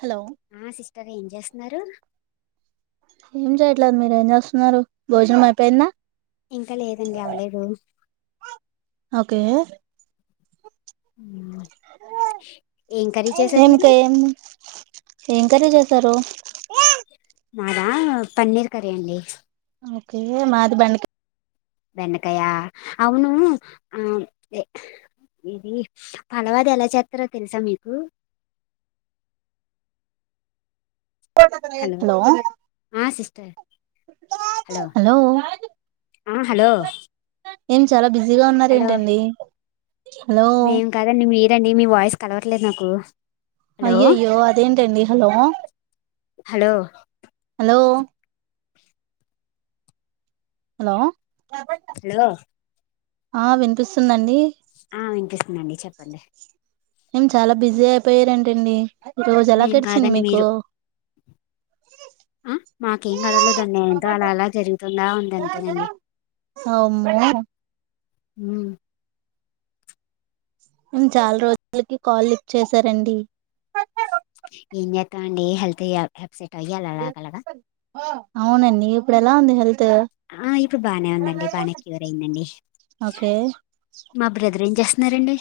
hello ఆ sister ఏం చేస్తున్నారు ఏం చేయట్లేదు మీరు ఏం చేస్తున్నారు భోజనం అయిపోయిందా ఇంకా లేదండి అవ్వలేదు ఓకే ఏం కర్రీ చేసారు మీరు ఎం కర్రీ చేసారు మాదా పన్నీర్ కర్రీ అండి ఓకే మాది బెండకాయ బెండకాయ అవును ఆ ఏ ఉమ్మ్ పలావ్ అది ఎలా చేస్తారో తెలుసా మీకు అ హలో ఆ సిస్టర్ హలో మ్మ్ హలో ఎం చాలా బిజీగా ఉన్నారు హలో ఏంటండీ మేం కాదండి మీరండి మీ వాయిస్ కలవట్లేదు నాకు హలో అయ్యో అయ్యో అదేంటండి hello hello hello hello hello ఆ వినిపిస్తుందండి ఆ వినిపిస్తుందండి చెప్పండి ఏం చాలా బిజీ అయిపోయారంటండి రోజు ఎలా మేం గడిచింది కాదండి మీకు మీరు ఆ మాకేం గొడవలేదండి ఏంతో అలా అలా జరుగుతుందా ఉంది అంతేనండి అమ్మో హ మ్మ్ చాలా రోజులకి కాల్ లిఫ్ట్ చేసారండి ఏం చేస్తాం అండి హెల్త్ అప్సెట్ అయ్యి ఆలా అలాగా అవునా అండి ఇప్పుడు ఎలా ఉంది హెల్త్ ఆ ఇప్పుడు బానే ఉందండి బాగానే క్యూర్ అయిందండి ఓకే మా బ్రదర్ం ఎం చెస్ చేస్తున్నారండి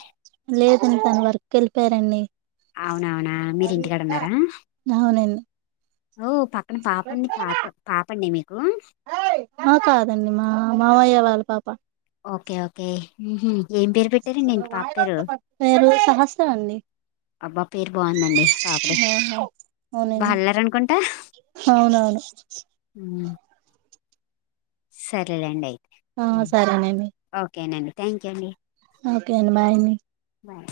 లేదండి తను వర్క్ వెళ్ళిపోయారు అండి అవునవునా మీరి ఇంటికాడ ఉన్నారా అవునండి ఓ పక్క నా పాప ఉంది పాప పాప అండి మీకు ఆ కాదండి మా మామయ్య వాళ్ళ పాప ఓకే ఓకే ఏం పేరు పెట్టారండి ఇంటి పాప పేరు సహస్రం అండి అబ్బ పేరు బాగుందండి పాపది బా అవునండి అల్లర్ అనుకుంట అవునవును హు సర్లెండి ఆ ఏ సరేనండి ఓకేనండి థ్యాంక్ యూ అండి ఓకే అండి బాయ్ అని బాయ్